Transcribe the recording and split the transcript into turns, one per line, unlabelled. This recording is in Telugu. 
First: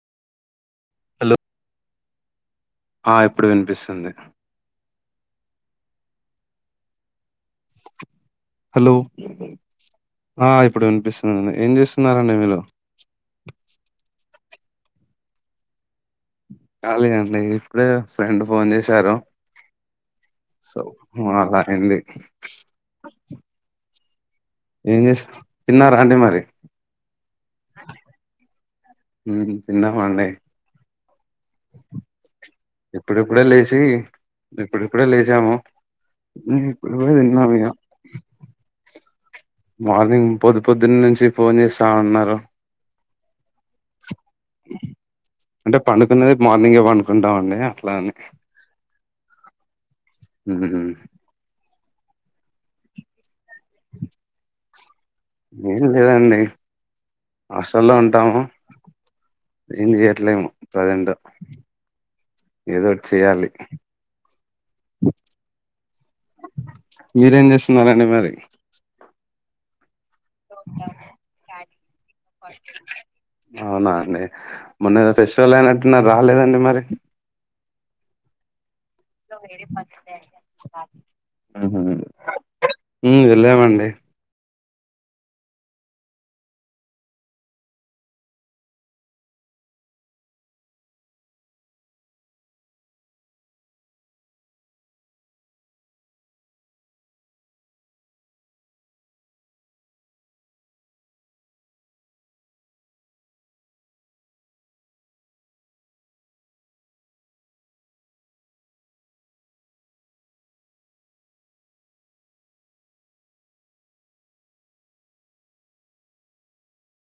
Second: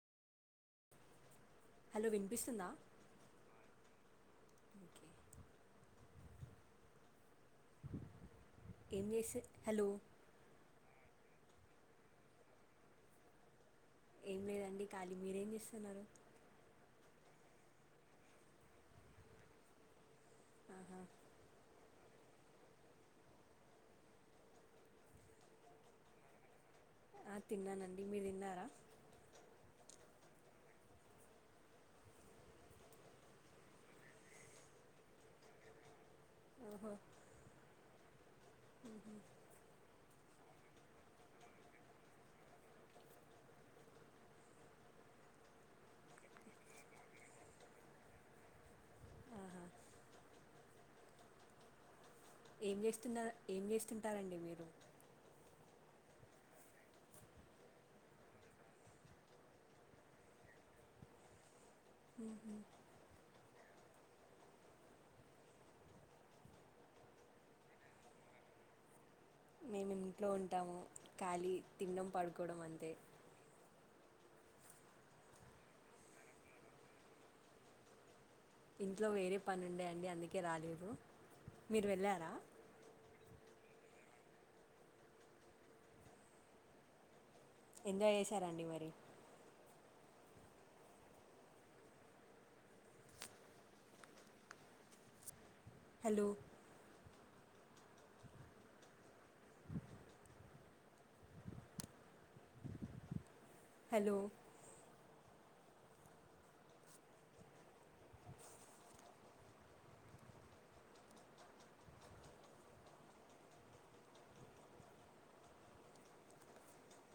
హలో
హలో వినిపిస్తుందా
ఆ ఇప్పుడు వినిపిస్తుంది
ఓకే
హలో
ఏం చేసే హలో
ఆ ఇప్పుడు వినిపిస్ హ్మ్మ్ ఏం చేస్తున్నారండి మీరు
ఏం లేదండి ఖాళీ మీరేం చేస్తున్నారు
ఖాలేనండి ఇప్పుడే ఫ్రెండ్ ఫోన్ చేశారు సో
ఆహా
అలా అండి ఏం చేస్ తిన్నరా అండి మరి
ఆ తిన్నానండి మీరు తిన్నారా
హ్మ్మ్ తిన్నాం అండి ఇప్పుడిప్పుడే లేచి ఇప్పుడిప్పుడే లేచాము హ్మ్మ్
ఓహో
ఇప్పుడే తిన్నాం ఇగ
మ్మ్.
మార్నింగ్ పొద్దు పొద్దున్న నుంచి ఫోన్ చేస్తా ఉన్నారు అంటే పండుకున్నది మార్నింగే పండుకుంటామండి అట్లాని
ఆహా
హ్మ్మ్
ఏం చేస్తున్నారు ఏం చేస్తుంటారండి మీరు
ఏం లేదండి హాస్టల్లో ఉంటాము ఏం చేయట్లేము ప్రజెంట్. ఏదోటి చెయాలి మీరేం చేస్తున్నారు అండి మరి
నేనుం ఇంట్లో ఉంటాము ఖాళీ తినడం పడుకోవడం అంతే
అవునా అండి మొన్న ఏదో ఫెస్టివల్ అయినట్టున్నారు రాలేదండి మరి
ఇంట్లో వేరే పని ఉండే అండి అందుకే రాలేదు
[inaudible]
మీరు వెళ్ళారా
అ
ఎంజాయ్ చేశారండి మరి హలో హలో